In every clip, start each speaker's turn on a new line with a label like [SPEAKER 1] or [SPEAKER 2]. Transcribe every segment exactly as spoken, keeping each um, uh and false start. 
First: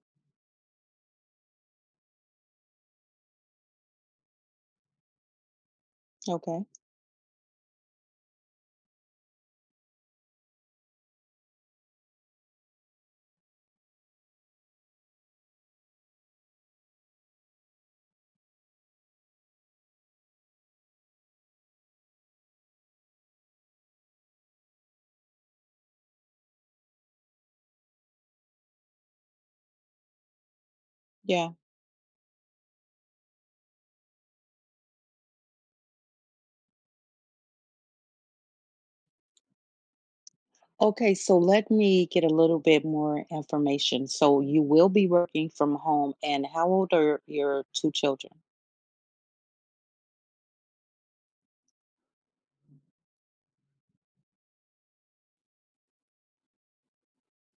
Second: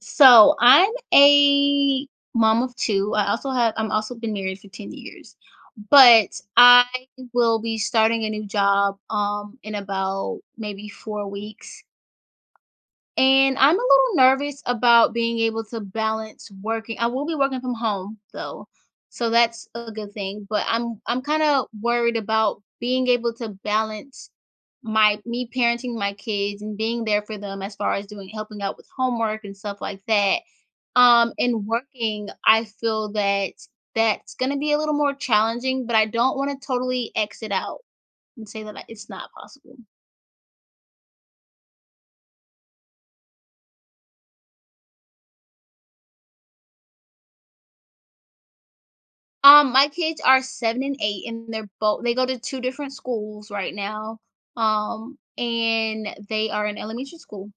[SPEAKER 1] So I'm a mom of two. I also have I'm also been married for ten years. But
[SPEAKER 2] Okay.
[SPEAKER 1] I will be starting a new job um in about maybe four weeks. And I'm a little nervous about being able to balance working. I will be working from home though. So that's a good thing, but I'm I'm kind of worried about being able to balance my me parenting my kids and being there for them as far as doing helping out with homework and stuff like that. Um
[SPEAKER 2] Yeah.
[SPEAKER 1] and working, I feel that that's going to be a little more challenging, but I don't want to totally exit out and say that I- it's not possible.
[SPEAKER 2] Okay. So let me get a little bit more information. So you will be working from home, and how old are your two children?
[SPEAKER 1] Um, my kids are seven and eight, and they're both they go to two different schools right now, um, and they are in elementary school.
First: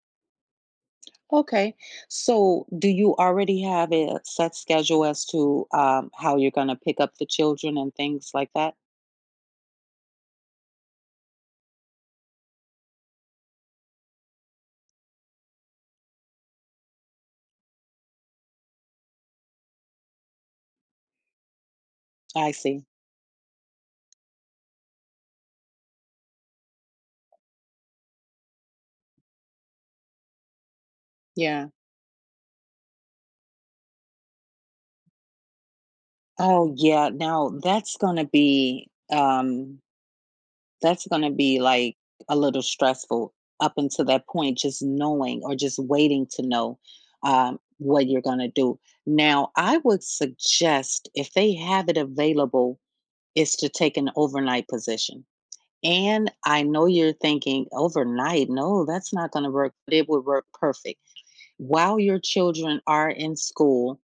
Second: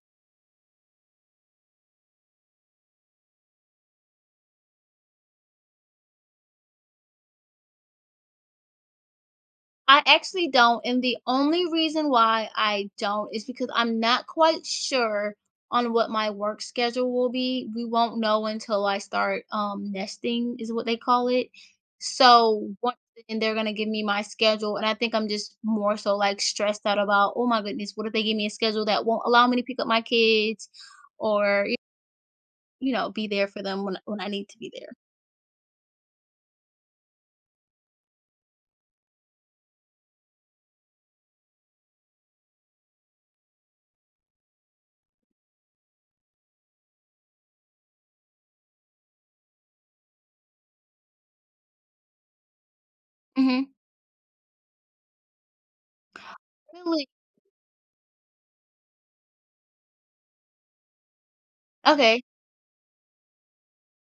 [SPEAKER 2] Okay. So do you already have a set schedule as to um, how you're going to pick up the children and things like that?
[SPEAKER 1] I actually don't, and the only reason why I don't is because I'm not quite sure on what my work schedule will be. We won't know until I start um nesting is what they call it.
[SPEAKER 2] I
[SPEAKER 1] So
[SPEAKER 2] see.
[SPEAKER 1] once And they're gonna give me my schedule, and I think I'm just more so like stressed out about, oh my goodness, what if they give me a schedule that won't allow me to pick up my kids or
[SPEAKER 2] Yeah.
[SPEAKER 1] y- you know, be there for them when when I need to be there.
[SPEAKER 2] Oh, yeah. Now, that's going to be um, that's gonna be, like, a little stressful up until that point, just knowing or just waiting to know, um, what you're gonna do. Now, I would suggest, if they have it available, is
[SPEAKER 1] Mm-hmm.
[SPEAKER 2] to take an overnight position, and I know
[SPEAKER 1] Really?
[SPEAKER 2] you're thinking, "Overnight? No, that's not gonna work," but it would work perfect. While your
[SPEAKER 1] Okay.
[SPEAKER 2] children are in school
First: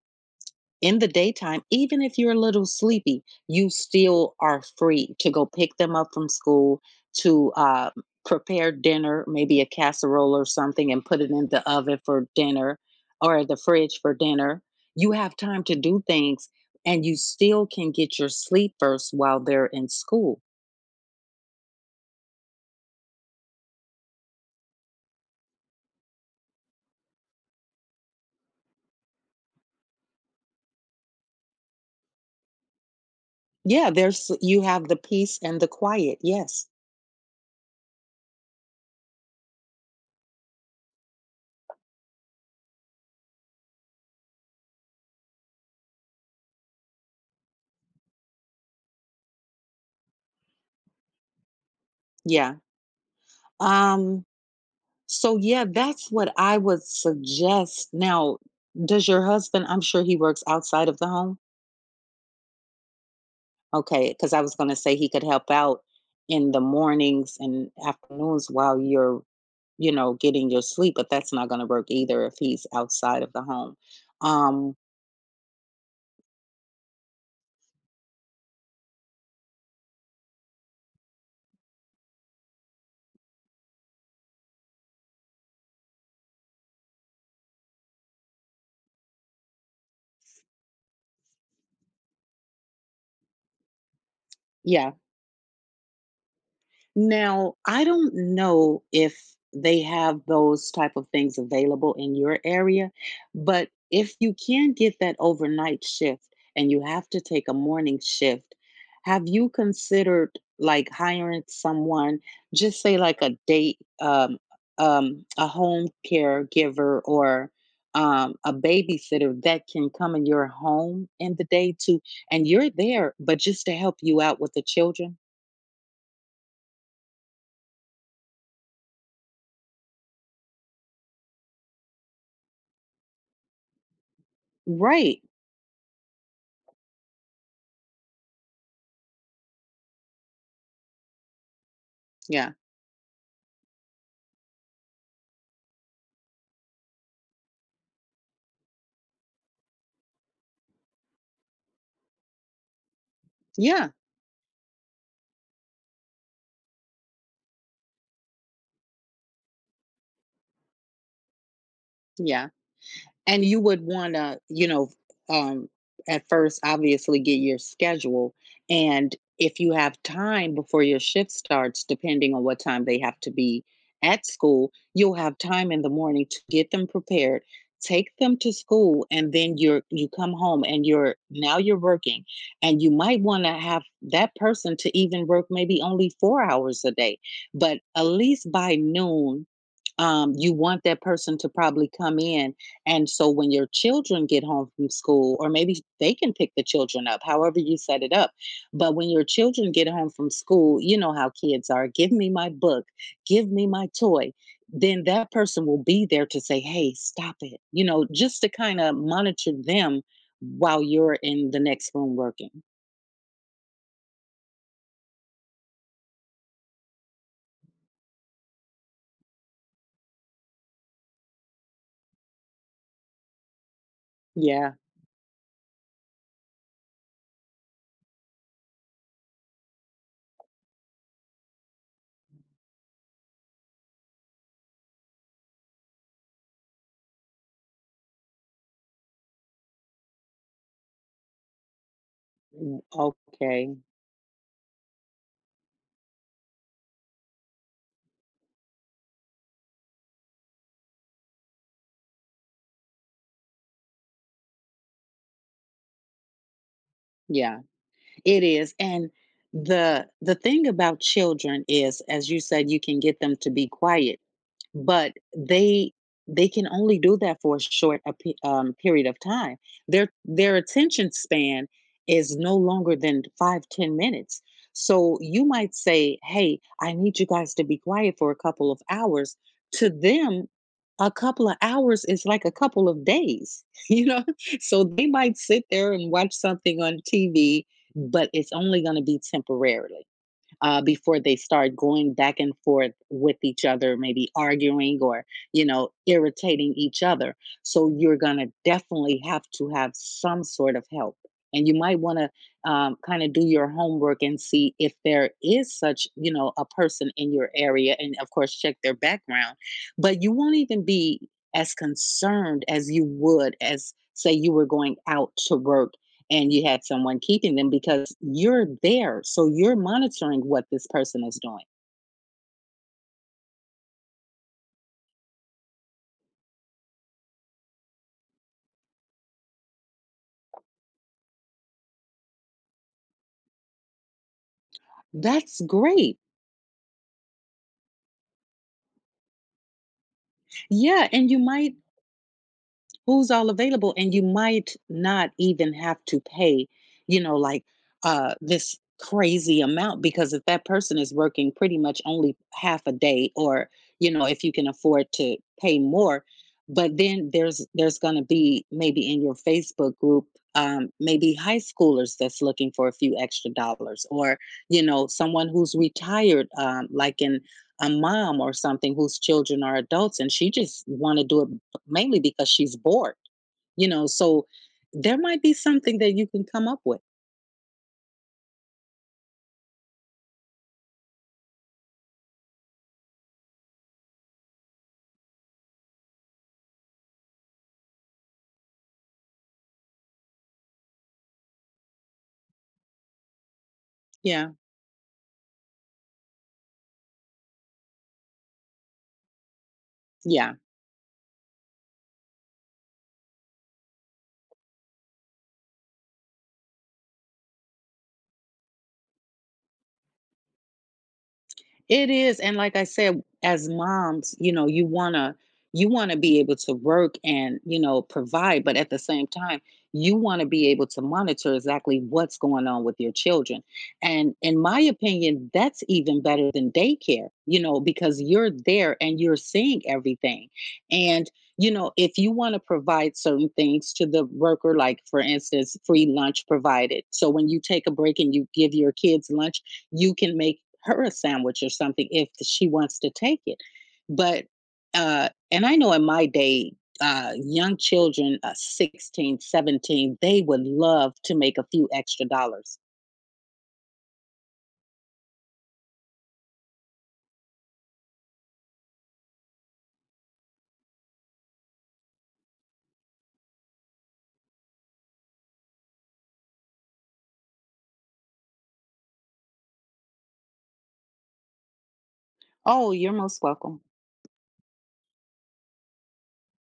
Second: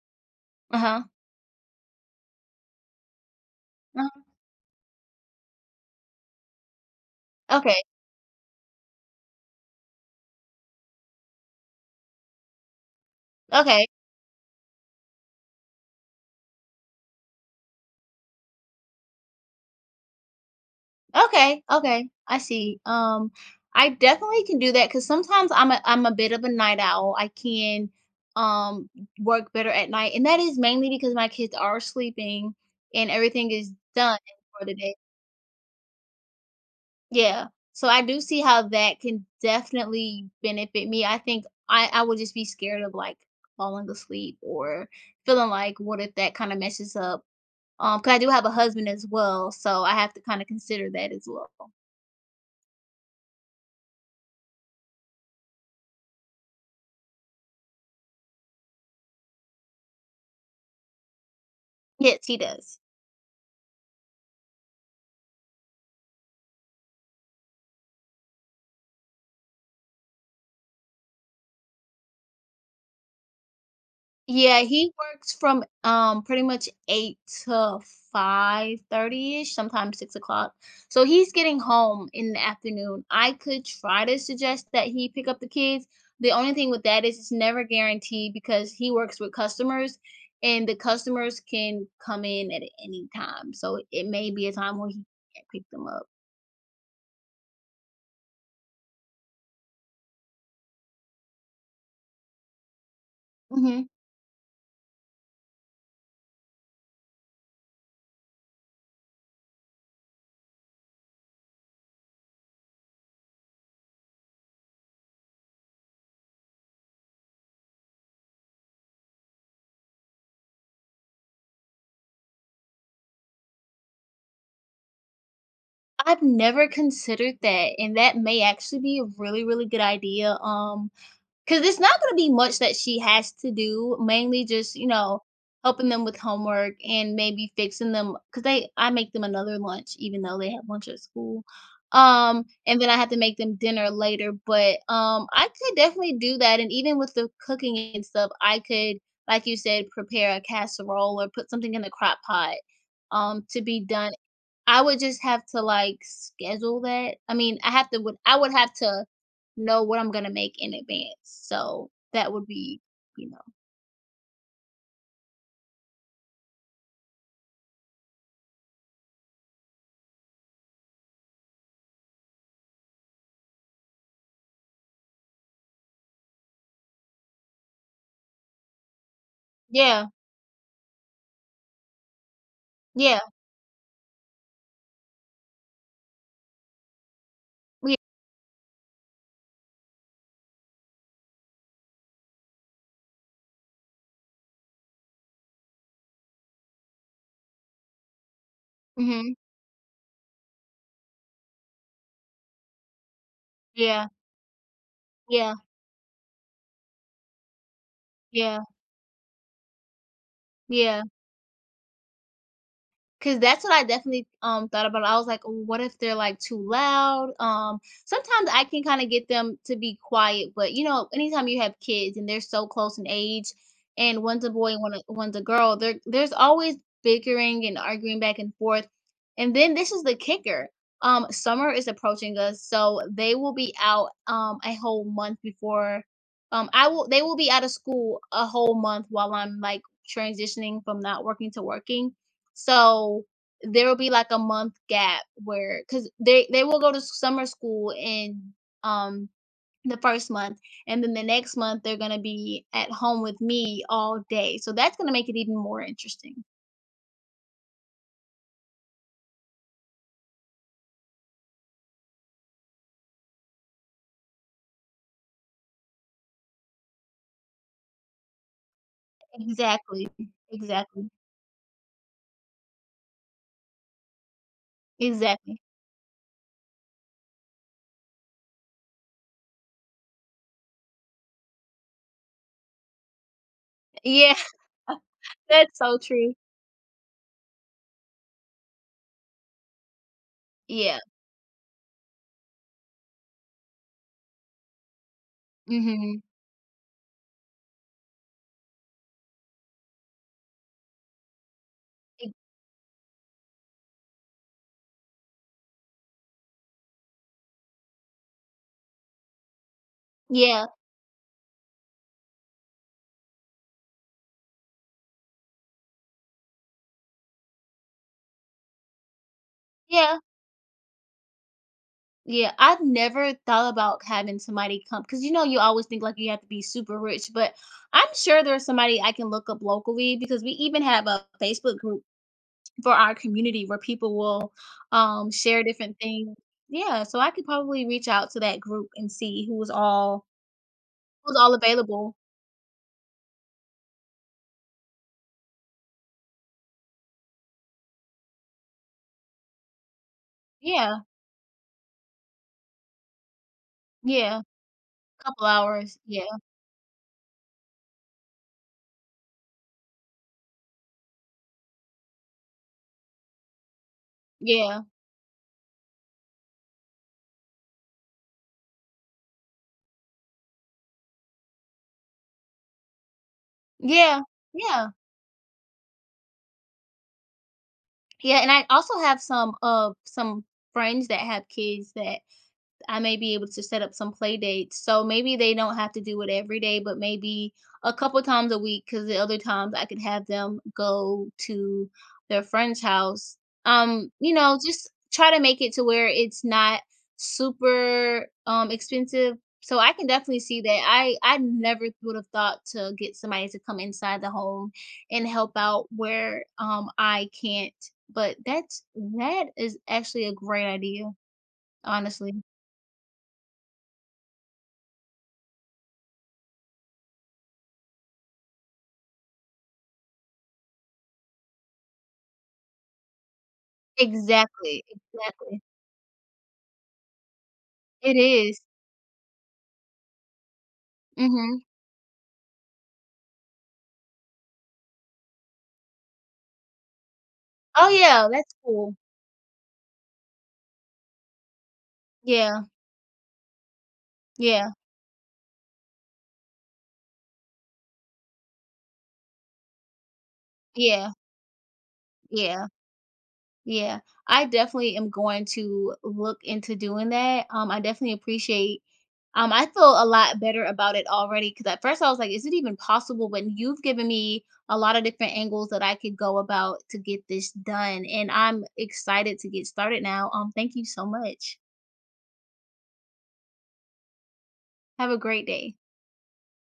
[SPEAKER 2] in
[SPEAKER 1] Uh-huh.
[SPEAKER 2] the daytime, even if you're a little sleepy, you
[SPEAKER 1] Uh-huh.
[SPEAKER 2] still are free to go pick them up from school, to
[SPEAKER 1] Okay.
[SPEAKER 2] uh, prepare dinner, maybe a casserole or something, and put it in the oven for dinner or the
[SPEAKER 1] Okay.
[SPEAKER 2] fridge for dinner. You have time to do things, and you still can get your sleep first while they're in school.
[SPEAKER 1] Okay, okay, I see. Um, I definitely can do that because sometimes I'm a I'm a bit of a night owl. I can um work better at night, and that is mainly because my kids are sleeping and everything is
[SPEAKER 2] Yeah,
[SPEAKER 1] done
[SPEAKER 2] there's you
[SPEAKER 1] for the
[SPEAKER 2] have the
[SPEAKER 1] day.
[SPEAKER 2] peace and the quiet. Yes.
[SPEAKER 1] Yeah, so I do see how that can definitely benefit me. I think I I would just be scared of like falling asleep or feeling like what if that kind of messes up. Um, because I do have a husband as well, so I have to kind of consider that as well.
[SPEAKER 2] Yeah. Um So, yeah, that's what I would suggest. Now, does your husband I'm sure he works outside of the home?
[SPEAKER 1] Yes, he does.
[SPEAKER 2] Okay, because I was gonna say he could help out in the mornings and afternoons while you're, you know, getting your sleep, but that's not gonna work either if he's outside of the home.
[SPEAKER 1] Yeah,
[SPEAKER 2] Um,
[SPEAKER 1] he works from, um, pretty much eight to 5:30ish, sometimes six o'clock. So he's getting home in the afternoon. I could try to suggest that he pick up the kids. The only thing with that is it's never guaranteed because he works with customers, and the customers can come in at any time. So it may be a time where
[SPEAKER 2] yeah.
[SPEAKER 1] he can't pick them up.
[SPEAKER 2] Now, I don't know if they have those type of things available in your area, but
[SPEAKER 1] Mhm.
[SPEAKER 2] if you can get that overnight shift and you have to take a morning shift, have you considered like hiring someone, just say like a date, um, um, a home caregiver or um, a babysitter that can come in your home in the day too, and you're there, but just to help you out with the children?
[SPEAKER 1] I've never considered that, and that may actually be a really, really good idea. um 'Cause it's not gonna be much that she has to do, mainly just, you
[SPEAKER 2] Right.
[SPEAKER 1] know, helping them with homework and maybe fixing them. Cause they I make them another lunch even though they have lunch at school. Um,
[SPEAKER 2] Yeah.
[SPEAKER 1] and then I have to make them dinner later, but, um, I could definitely do that, and even with the cooking and stuff, I could, like you said, prepare a casserole or put something in the crock pot, um, to be
[SPEAKER 2] Yeah,
[SPEAKER 1] done. I would just have to, like, schedule that. I mean, I have to would I would have to know what I'm gonna make in advance, so that would
[SPEAKER 2] yeah.
[SPEAKER 1] be, you know
[SPEAKER 2] And you would want to, you know, um, at first, obviously, get your schedule. And if you have time before your shift starts, depending on what time they have to be at school, you'll have time in the morning to get them prepared, take them to school, and then you're
[SPEAKER 1] yeah,
[SPEAKER 2] you come home and you're now you're working. And you
[SPEAKER 1] yeah,
[SPEAKER 2] might want to have that person to even work maybe only four hours a day, but
[SPEAKER 1] yeah,
[SPEAKER 2] at least by noon. Um, you want that person to probably come in, and so when your children get home from school, or maybe they can pick the children up, however you set it up. But when your
[SPEAKER 1] mhm,
[SPEAKER 2] children get home from school, you know how kids are. Give me my book, give me my
[SPEAKER 1] yeah,
[SPEAKER 2] toy. Then that
[SPEAKER 1] yeah,
[SPEAKER 2] person will be there to say, hey, stop it, you know, just to
[SPEAKER 1] yeah,
[SPEAKER 2] kind of monitor them while
[SPEAKER 1] yeah.
[SPEAKER 2] you're in the next room working.
[SPEAKER 1] 'Cause that's what I definitely, um, thought about. I was like, "Oh, what if they're, like, too loud?" Um, sometimes I can kinda get them to be quiet, but, you know, anytime you have kids and they're so close in age, and one's a boy
[SPEAKER 2] Yeah.
[SPEAKER 1] and one a one's a girl, there there's always bickering and arguing back and forth. And then this is the kicker, um, summer is approaching us, so they will be out, um, a whole month before, um, I will they will be out of school a whole month while I'm, like, transitioning from not working to working.
[SPEAKER 2] Mm,
[SPEAKER 1] So,
[SPEAKER 2] okay.
[SPEAKER 1] there will be, like, a month gap where, cause they they will go to summer school in, um, the first month, and then the next month, they're gonna be at home with me all day, so that's gonna make it even more interesting.
[SPEAKER 2] Yeah. It is. And the the thing about children is, as you said, you can get them to be quiet, but they they can only do that for a short a pe- um, period of time.
[SPEAKER 1] Exactly.
[SPEAKER 2] Their their
[SPEAKER 1] Exactly.
[SPEAKER 2] attention span is no longer than five ten minutes. So you
[SPEAKER 1] Exactly.
[SPEAKER 2] might say, hey, I need you guys to be quiet for a couple of hours. To them, a couple of hours is like a couple of days. You know,
[SPEAKER 1] Yeah,
[SPEAKER 2] so they might sit
[SPEAKER 1] that's
[SPEAKER 2] there
[SPEAKER 1] so
[SPEAKER 2] and watch
[SPEAKER 1] true.
[SPEAKER 2] something on TV, but it's only going to be temporarily, uh,
[SPEAKER 1] Yeah.
[SPEAKER 2] before they start going back and forth with each other, maybe arguing or, you know,
[SPEAKER 1] Mhm.
[SPEAKER 2] irritating each other. So you're going to definitely have to have some sort of help. And you might want
[SPEAKER 1] E
[SPEAKER 2] to um, kind of do your homework and see if there is such, you know, a person in your area. And of course, check their background. But you won't
[SPEAKER 1] yeah.
[SPEAKER 2] even be as concerned as you would as, say, you were going out to work and you had someone keeping them, because you're there. So you're
[SPEAKER 1] Yeah.
[SPEAKER 2] monitoring what this person is doing.
[SPEAKER 1] Yeah, I've never thought about having somebody come because you know, you always think, like, you have to be super rich, but I'm sure there's somebody I can look up locally because we even have a Facebook group for our community where people will, um,
[SPEAKER 2] That's
[SPEAKER 1] share different
[SPEAKER 2] great.
[SPEAKER 1] things. Yeah, so I could probably reach out to that group and see who was all
[SPEAKER 2] Yeah. And
[SPEAKER 1] who's
[SPEAKER 2] you
[SPEAKER 1] all
[SPEAKER 2] might
[SPEAKER 1] available.
[SPEAKER 2] who's all available, and you might not even have to pay, you know like uh this crazy amount, because if that person
[SPEAKER 1] Yeah,
[SPEAKER 2] is working pretty much only half a day, or you know,
[SPEAKER 1] yeah,
[SPEAKER 2] if you can afford to
[SPEAKER 1] couple
[SPEAKER 2] pay
[SPEAKER 1] hours.
[SPEAKER 2] more.
[SPEAKER 1] Yeah,
[SPEAKER 2] But then there's there's going to be, maybe in your Facebook group, um, maybe high schoolers that's looking for a few extra dollars, or you
[SPEAKER 1] yeah,
[SPEAKER 2] know someone who's retired, um, like, in a mom or something whose children are adults and she just want to do it, mainly because she's bored, you know?
[SPEAKER 1] yeah,
[SPEAKER 2] So
[SPEAKER 1] yeah,
[SPEAKER 2] there might be something that you can come up with.
[SPEAKER 1] yeah, and I also have some, uh, some friends that have kids that I may be able to set up some play dates. So maybe they don't have to do it every day, but maybe a couple times a week because the other times I could have them go to their friend's house. Um, you
[SPEAKER 2] Yeah.
[SPEAKER 1] know, just try to make it to where it's not super um expensive. So I can definitely
[SPEAKER 2] Yeah.
[SPEAKER 1] see that. I I never would have thought to get somebody to come inside the home and help out where um I can't. But that's that is actually a great idea,
[SPEAKER 2] It
[SPEAKER 1] honestly.
[SPEAKER 2] is, and like I said, as moms, you know, you wanna you wanna be able to work and you know provide, but at the same time, you want to be able to monitor exactly what's going on with your children. And in my
[SPEAKER 1] Exactly,
[SPEAKER 2] opinion,
[SPEAKER 1] exactly.
[SPEAKER 2] that's even better than daycare, you know,
[SPEAKER 1] It
[SPEAKER 2] because you're
[SPEAKER 1] is.
[SPEAKER 2] there and you're seeing everything. And
[SPEAKER 1] Mhm.
[SPEAKER 2] you know, if you want to provide certain things to the worker, like for instance, free lunch provided. So when you take
[SPEAKER 1] Oh,
[SPEAKER 2] a break
[SPEAKER 1] yeah,
[SPEAKER 2] and you
[SPEAKER 1] that's
[SPEAKER 2] give your
[SPEAKER 1] cool.
[SPEAKER 2] kids lunch, you can make her a sandwich or something if
[SPEAKER 1] Yeah,
[SPEAKER 2] she wants to take it. But
[SPEAKER 1] yeah,
[SPEAKER 2] uh and I know in my day, uh young children, uh sixteen, seventeen, they would
[SPEAKER 1] yeah,
[SPEAKER 2] love to make a few extra
[SPEAKER 1] yeah,
[SPEAKER 2] dollars.
[SPEAKER 1] yeah. I definitely am going to look into doing that. Um, I definitely appreciate um, I feel a lot better about it already because at first I was like, "Is it even possible?" But you've given me a lot of different angles that I could go about to get this done, and I'm excited to get started now. Um, thank you so much.
[SPEAKER 2] Oh, you're most welcome.
[SPEAKER 1] Have a great day.